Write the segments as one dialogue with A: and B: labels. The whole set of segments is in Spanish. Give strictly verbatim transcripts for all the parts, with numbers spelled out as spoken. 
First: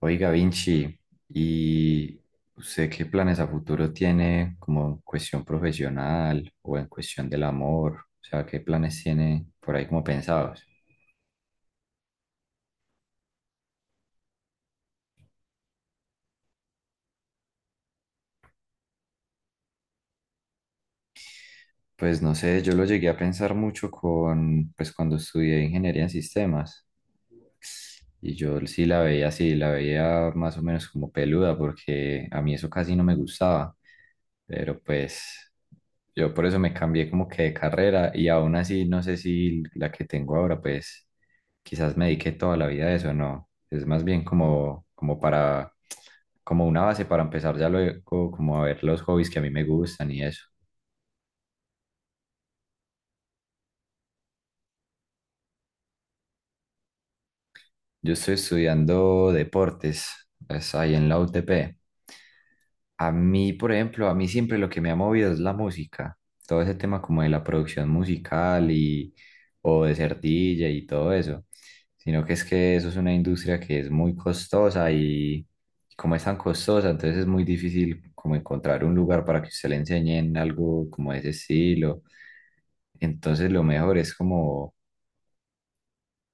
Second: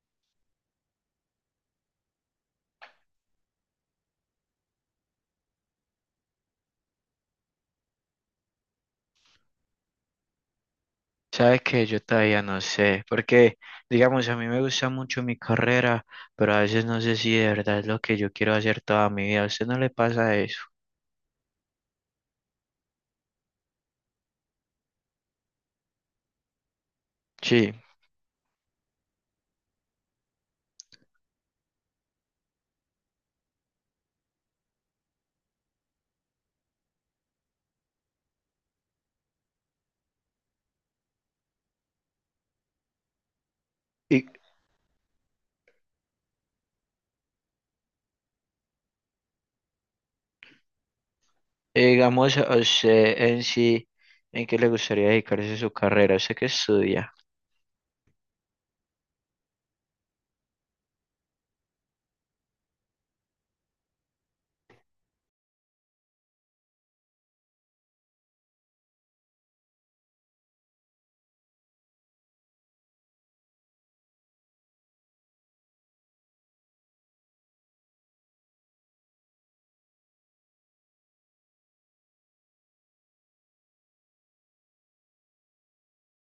A: Oiga, Vinci, ¿y usted qué planes a futuro tiene como en cuestión profesional o en cuestión del amor? O sea, ¿qué planes tiene por ahí como pensados?
B: Sabes que yo todavía no sé, porque digamos, a mí me gusta mucho mi carrera, pero a veces no sé si de verdad es lo que yo quiero hacer toda mi vida. ¿A usted no le pasa eso?
A: Pues no sé, yo lo llegué a pensar mucho con, pues cuando estudié ingeniería en sistemas.
B: Sí.
A: Y yo sí la veía así, la veía más o menos como peluda, porque a mí eso casi no me gustaba. Pero pues yo por eso me cambié como que de carrera y aún así no sé si la que tengo ahora, pues quizás me dediqué toda la vida a eso, no. Es más bien
B: Y
A: como, como para, como una base para empezar ya luego, como a ver los hobbies que a mí me gustan y eso.
B: eh, digamos, a usted en sí, ¿en qué le gustaría dedicarse su carrera? Sé que estudia.
A: Yo estoy estudiando deportes, es ahí en la U T P. A mí, por ejemplo, a mí siempre lo que me ha movido es la música, todo ese tema como de la producción musical y o de ser D J y todo eso, sino que es que eso es una industria que es muy costosa y como es tan costosa, entonces es muy difícil como encontrar un lugar para que usted le enseñen algo como de ese estilo. Entonces lo mejor es como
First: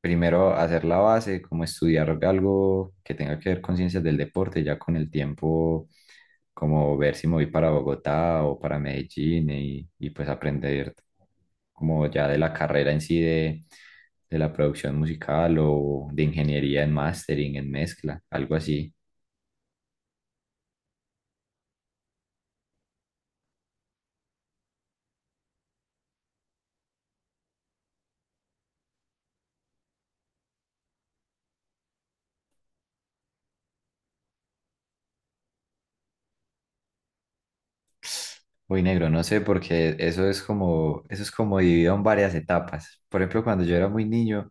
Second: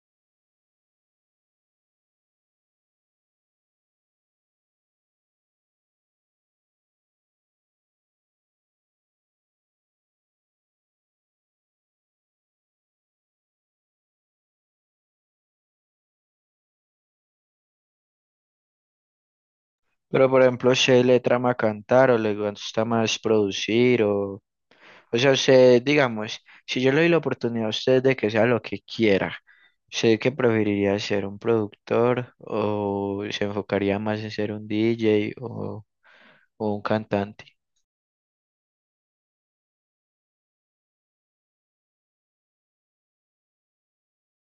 A: primero hacer la base, como estudiar algo que tenga que ver con ciencias del deporte, ya con el tiempo, como ver si me voy para Bogotá o para Medellín y, y pues aprender como ya de la carrera en sí de, de la producción musical o de ingeniería en mastering, en mezcla, algo así.
B: Pero por ejemplo, ¿se le trama cantar o le gusta más producir o...? O sea, usted, digamos, si yo le doy la oportunidad a usted de que sea lo que quiera, ¿usted qué preferiría ser un productor o se enfocaría más en ser un D J o, o un cantante?
A: Uy, negro, no sé, porque eso es como, eso es como dividido en varias etapas. Por ejemplo, cuando yo era muy niño,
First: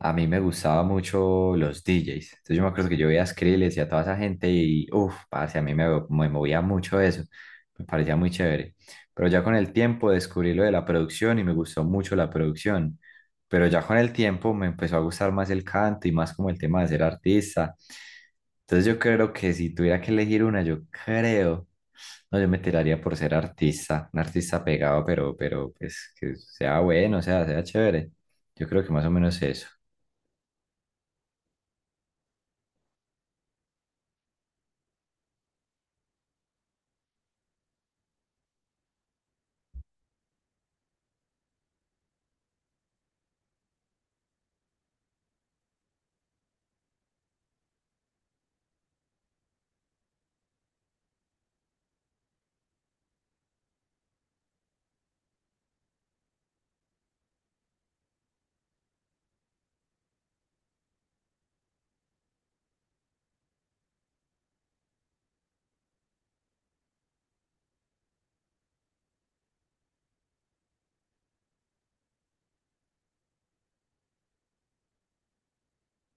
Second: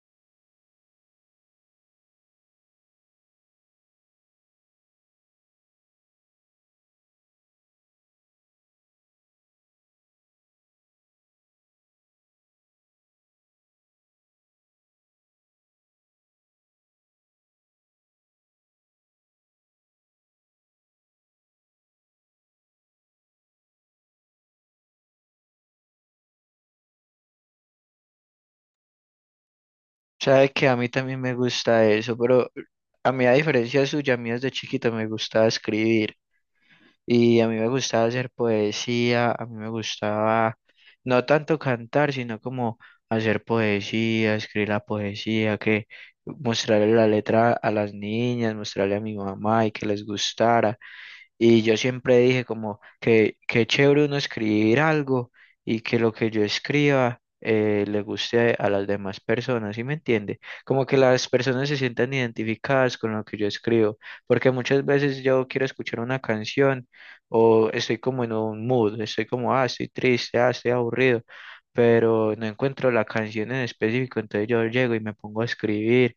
A: a mí me gustaba mucho los D Js. Entonces yo me acuerdo que yo veía a Skrillex y a toda esa gente y, uff, parce, a mí me, me movía mucho eso. Me parecía muy chévere. Pero ya con el tiempo descubrí lo de la producción y me gustó mucho la producción. Pero ya con el tiempo me empezó a gustar más el canto y más como el tema de ser artista. Entonces yo creo que si tuviera que elegir una, yo creo. No, yo me tiraría por ser artista, un artista pegado, pero, pero pues que sea bueno, o sea, sea chévere. Yo creo que más o menos eso.
B: Sabe que a mí también me gusta eso, pero a mí, a diferencia suya, a mí desde chiquito me gustaba escribir. Y a mí me gustaba hacer poesía, a mí me gustaba no tanto cantar, sino como hacer poesía, escribir la poesía, que mostrarle la letra a las niñas, mostrarle a mi mamá y que les gustara. Y yo siempre dije como que qué chévere uno escribir algo y que lo que yo escriba eh, le guste a las demás personas, ¿sí me entiende? Como que las personas se sientan identificadas con lo que yo escribo, porque muchas veces yo quiero escuchar una canción o estoy como en un mood, estoy como, ah, estoy triste, ah, estoy aburrido, pero no encuentro la canción en específico, entonces yo llego y me pongo a escribir.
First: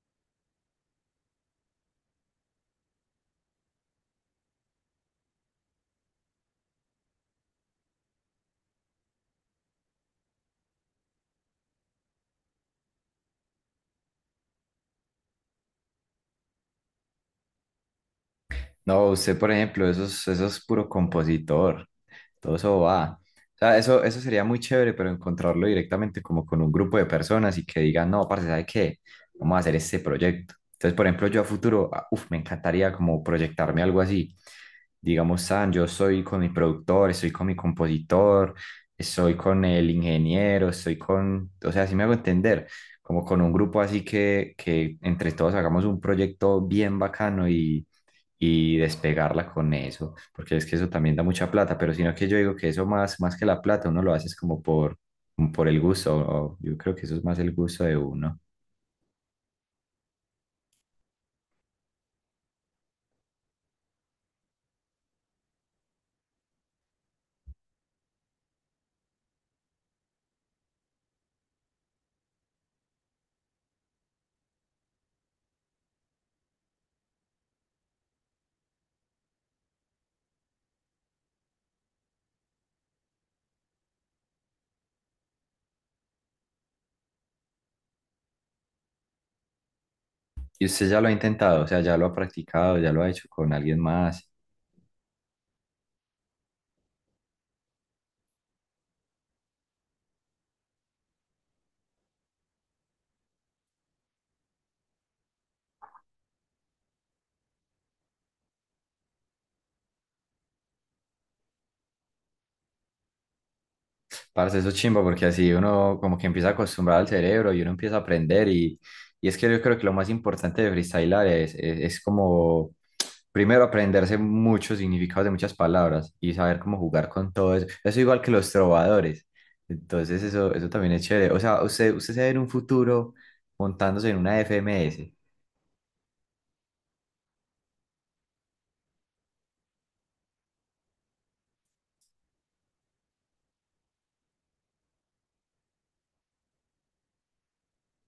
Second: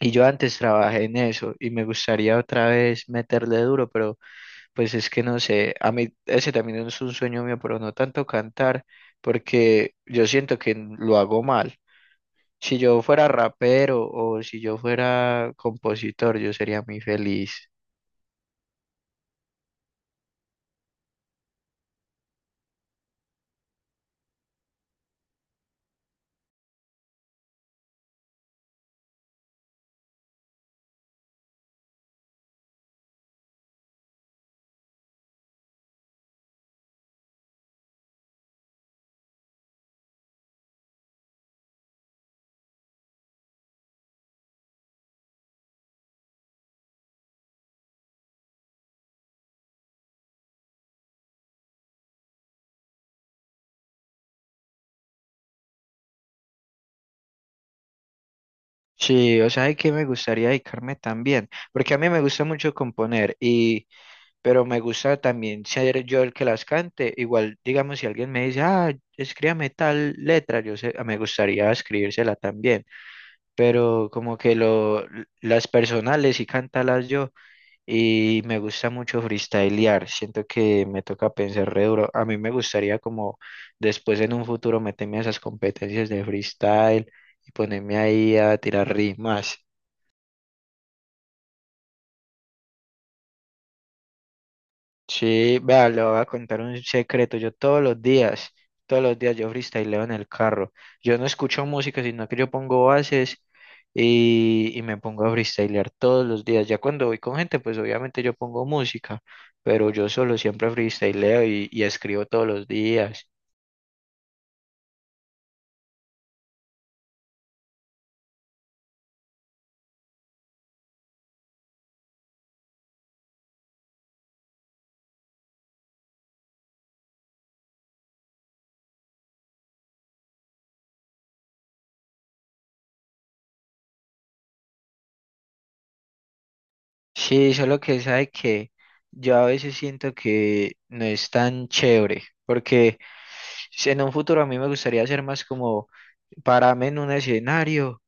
B: Y yo antes trabajé en eso y me gustaría otra vez meterle duro, pero pues es que no sé, a mí ese también es un sueño mío, pero no tanto cantar, porque yo siento que n- lo hago mal. Si yo fuera rapero o si yo fuera compositor, yo sería muy feliz.
A: No, usted, por ejemplo, eso es, eso es puro compositor. Todo eso va. O sea, eso, eso sería muy chévere, pero encontrarlo directamente como con un grupo de personas y que digan, no, parce, ¿sabe qué? Vamos a hacer este proyecto. Entonces, por ejemplo, yo a futuro, ah, uf, me encantaría como proyectarme algo así. Digamos, San, yo soy con mi productor, estoy con mi compositor, estoy con el ingeniero, estoy con, o sea, así me hago entender, como con un grupo así que, que entre todos hagamos un proyecto bien bacano y y despegarla con eso, porque es que eso también da mucha plata, pero sino que yo digo que eso más, más que la plata, uno lo hace es como por, como por el gusto, o- yo creo que eso es más el gusto de uno.
B: Sí, o sea, hay que me gustaría dedicarme también, porque a mí me gusta mucho componer y, pero me gusta también ser yo el que las cante. Igual, digamos, si alguien me dice, ah, escríbame tal letra, yo sé, me gustaría escribírsela también. Pero como que lo, las personales y cantarlas yo y me gusta mucho freestylear, siento que me toca pensar re duro, a mí me gustaría como después en un futuro meterme a esas competencias de freestyle y ponerme ahí a tirar rimas.
A: Y usted ya lo ha intentado, o sea, ya lo ha practicado, ya lo ha hecho con alguien más.
B: Sí, vea, le voy a contar un secreto. Yo todos los días, Todos los días yo freestyleo en el carro. Yo no escucho música, sino que yo pongo bases y, y me pongo a freestylear todos los días. Ya cuando voy con gente, pues obviamente yo pongo música, pero yo solo siempre freestyleo y, y escribo todos los días.
A: Parce, eso es chimba porque así uno como que empieza a acostumbrar al cerebro y uno empieza a aprender y, y es que yo creo que lo más importante de freestylar es, es, es como primero aprenderse muchos significados de muchas palabras y saber cómo jugar con todo eso. Eso igual que los trovadores. Entonces eso, eso también es chévere. O sea, usted, usted se ve en un futuro montándose en una F M S,
B: Sí, solo que sabe que yo a veces siento que no es tan chévere, porque si en un futuro a mí me gustaría ser más como pararme en un escenario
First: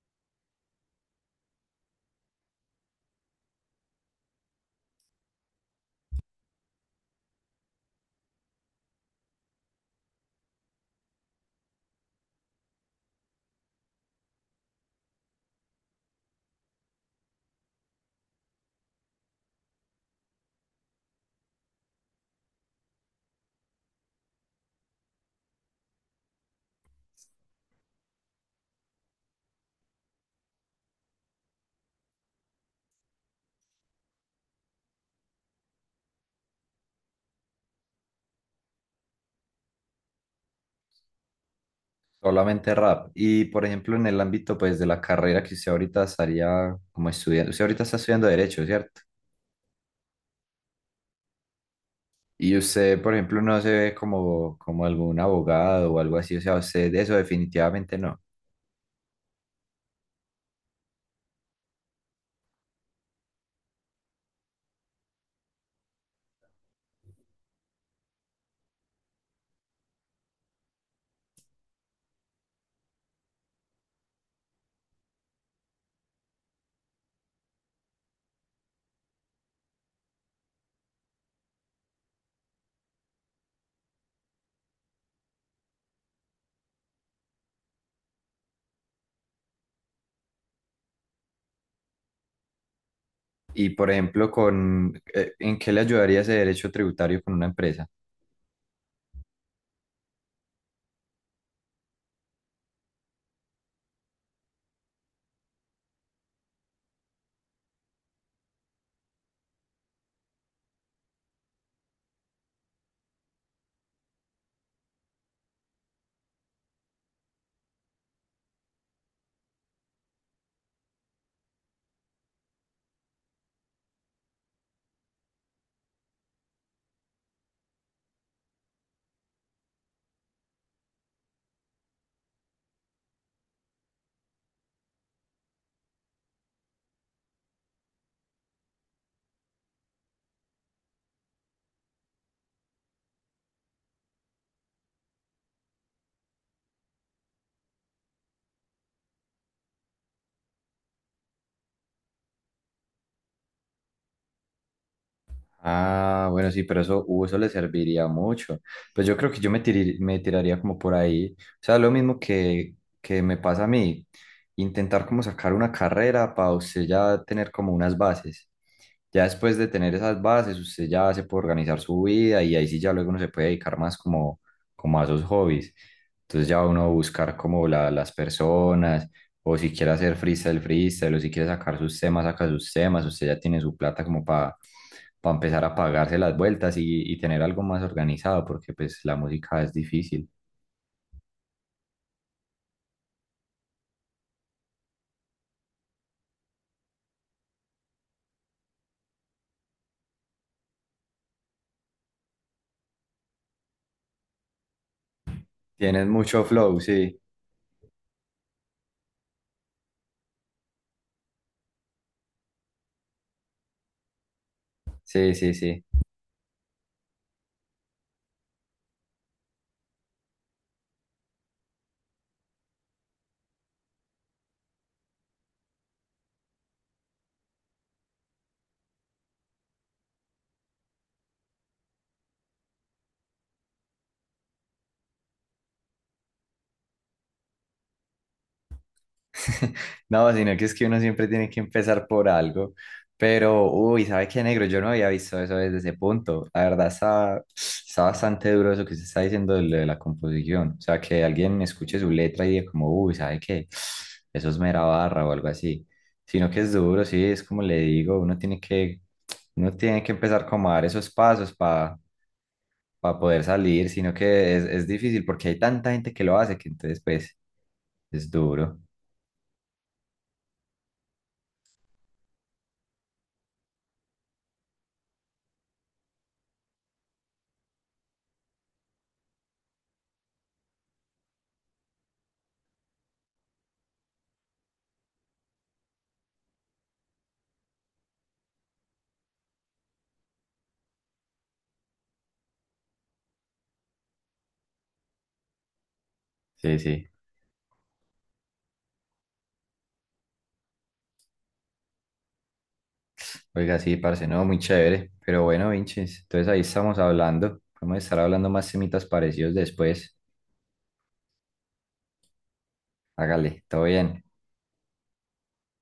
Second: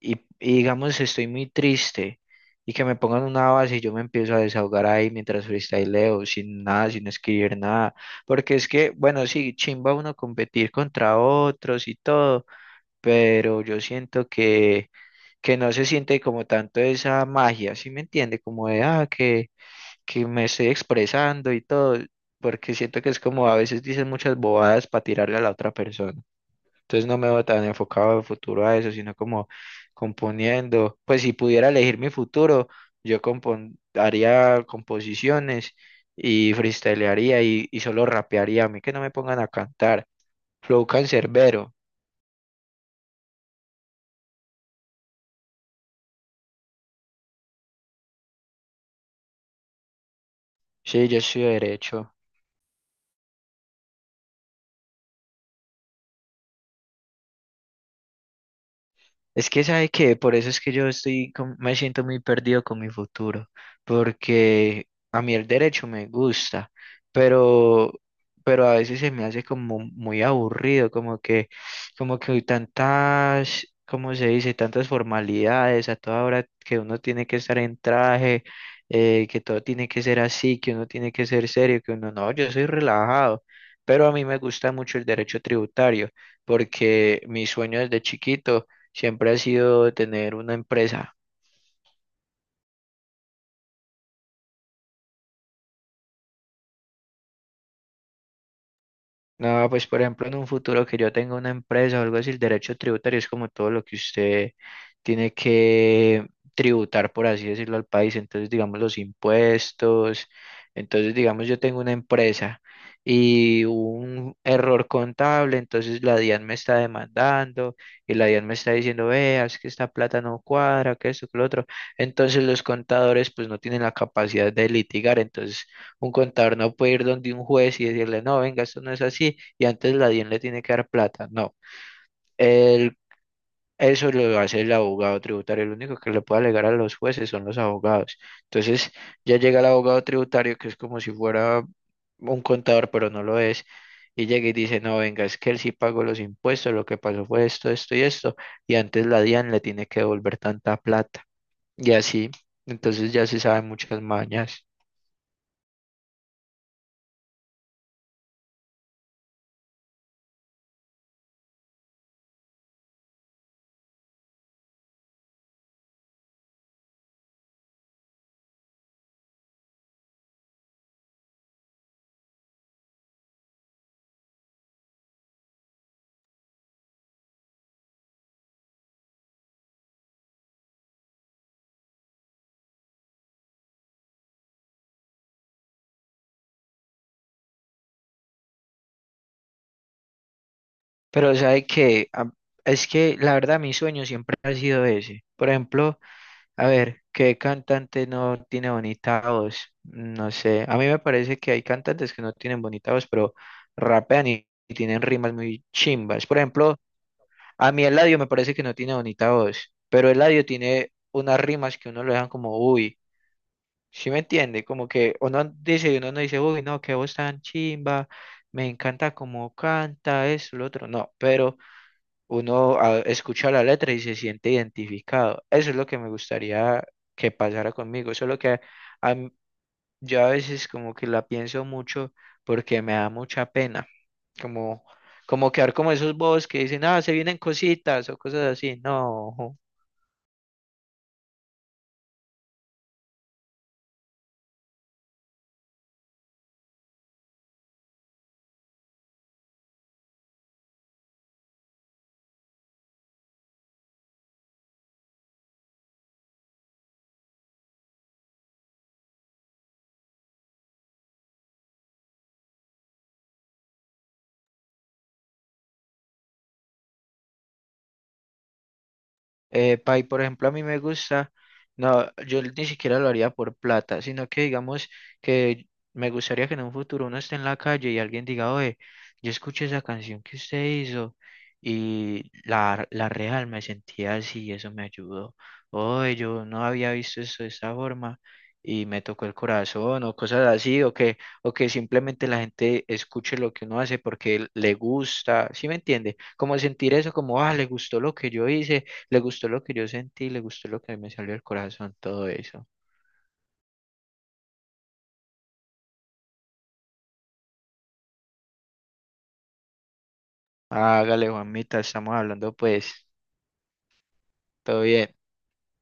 B: y, y digamos estoy muy triste y que me pongan una base y yo me empiezo a desahogar ahí mientras freestyleo, sin nada, sin escribir nada, porque es que, bueno, sí, chimba uno competir contra otros y todo, pero yo siento que, que no se siente como tanto esa magia, ¿sí me entiende? Como de, ah, que, que me estoy expresando y todo, porque siento que es como a veces dicen muchas bobadas para tirarle a la otra persona. Entonces no me veo tan enfocado en futuro a eso, sino como componiendo. Pues si pudiera elegir mi futuro, yo compon- haría composiciones y freestylearía y, y solo rapearía. A mí que no me pongan a cantar. Flow cancerbero.
A: solamente rap. Y por ejemplo en el ámbito pues de la carrera que usted ahorita estaría como estudiando, usted ahorita está estudiando derecho, ¿cierto?
B: Sí, yo soy derecho.
A: Y usted, por ejemplo, no se ve como, como algún abogado o algo así, o sea, usted de eso definitivamente no.
B: Es que sabe que por eso es que yo estoy, con- me siento muy perdido con mi futuro, porque a mí el derecho me gusta, pero, pero a veces se me hace como muy aburrido, como que, como que hay tantas, ¿cómo se dice? Tantas formalidades a toda hora que uno tiene que estar en traje, eh, que todo tiene que ser así, que uno tiene que ser serio, que uno no, yo soy relajado, pero a mí me gusta mucho el derecho tributario, porque mi sueño desde chiquito siempre ha sido de tener una empresa.
A: Y, por ejemplo, con, eh, ¿en qué le ayudaría ese derecho tributario con una empresa?
B: No, pues por ejemplo, en un futuro que yo tenga una empresa o algo así, el derecho tributario es como todo lo que usted tiene que tributar, por así decirlo, al país. Entonces, digamos, los impuestos. Entonces, digamos, yo tengo una empresa y hubo un error contable, entonces la DIAN me está demandando y la DIAN me está diciendo, veas que esta plata no cuadra, que esto, que lo otro. Entonces, los contadores pues no tienen la capacidad de litigar, entonces un contador no puede ir donde un juez y decirle, no, venga, esto no es así, y antes la DIAN le tiene que dar plata. No, el- eso lo hace el abogado tributario. Lo único que le puede alegar a los jueces son los abogados. Entonces ya llega el abogado tributario, que es como si fuera un contador, pero no lo es, y llega y dice, no, venga, es que él sí pagó los impuestos, lo que pasó fue esto, esto y esto, y antes la DIAN le tiene que devolver tanta plata. Y así, entonces ya se saben muchas mañas.
A: Ah, bueno, sí, pero eso, uh, eso le serviría mucho. Pues yo creo que yo me, tiri- me tiraría como por ahí. O sea, lo mismo que, que me pasa a mí, intentar como sacar una carrera para usted ya tener como unas bases. Ya después de tener esas bases, usted ya se puede organizar su vida y ahí sí ya luego uno se puede dedicar más como, como a sus hobbies. Entonces ya uno buscar como la- las personas, o si quiere hacer freestyle, freestyle, o si quiere sacar sus temas, saca sus temas. Usted ya tiene su plata como para empezar a pagarse las vueltas y, y tener algo más organizado, porque pues la música es difícil.
B: Pero sabe que a- es que la verdad mi sueño siempre ha sido ese. Por ejemplo, a ver, ¿qué cantante no tiene bonita voz? No sé, a mí me parece que hay cantantes que no tienen bonita voz, pero rapean y, y tienen rimas muy
A: Tienes
B: chimbas. Por
A: mucho
B: ejemplo,
A: flow, sí,
B: a mí Eladio me parece que no tiene bonita voz, pero Eladio tiene unas rimas que uno lo dejan como, uy, ¿sí me entiende? Como que
A: sí,
B: uno
A: sí, sí.
B: dice, uno no dice, uy, no, qué voz tan chimba, me encanta cómo canta, eso, lo otro, no, pero... Uno ah, escucha la letra y se siente identificado. Eso es lo que me gustaría que pasara conmigo. Solo que a m- yo a veces como que la pienso mucho porque me da mucha pena. Como, como quedar como esos bobos que dicen, ah, se vienen cositas o cosas así. No.
A: No, sino que es que uno siempre tiene que empezar por algo. Pero, uy, ¿sabe qué, negro? Yo no había visto eso desde ese punto. La verdad está, está bastante duro eso que se está diciendo de, lo de la composición. O sea, que alguien escuche su letra y diga como, uy, ¿sabe qué? Eso es mera barra o algo así. Sino que es duro, sí, es como le digo, uno tiene que, uno tiene que empezar como a dar esos pasos para poder salir, sino que es, es difícil porque hay tanta gente que lo hace que entonces, pues, es duro.
B: Eh, pay, por ejemplo, a mí me gusta, no, yo ni siquiera lo haría por plata, sino que digamos que me gustaría que en un futuro uno esté en la calle y alguien diga, oye, yo escuché esa canción que usted hizo y la, la real me sentía así y eso me ayudó. Oye, yo no había visto eso de esa forma y me tocó el corazón o cosas así, o que, o que simplemente la gente escuche lo que uno hace porque le gusta, ¿sí me entiende? Como
A: Sí,
B: sentir
A: sí.
B: eso, como, ah, le gustó lo que yo hice, le gustó lo que yo sentí, le gustó lo que me salió del corazón, todo eso.
A: Oiga, sí, parce, no, muy chévere. Pero bueno, Vinches, entonces ahí estamos hablando. Podemos estar hablando más temitas parecidos después.
B: Hágale, Juanmita, estamos hablando pues,
A: Hágale, todo bien.
B: todo bien.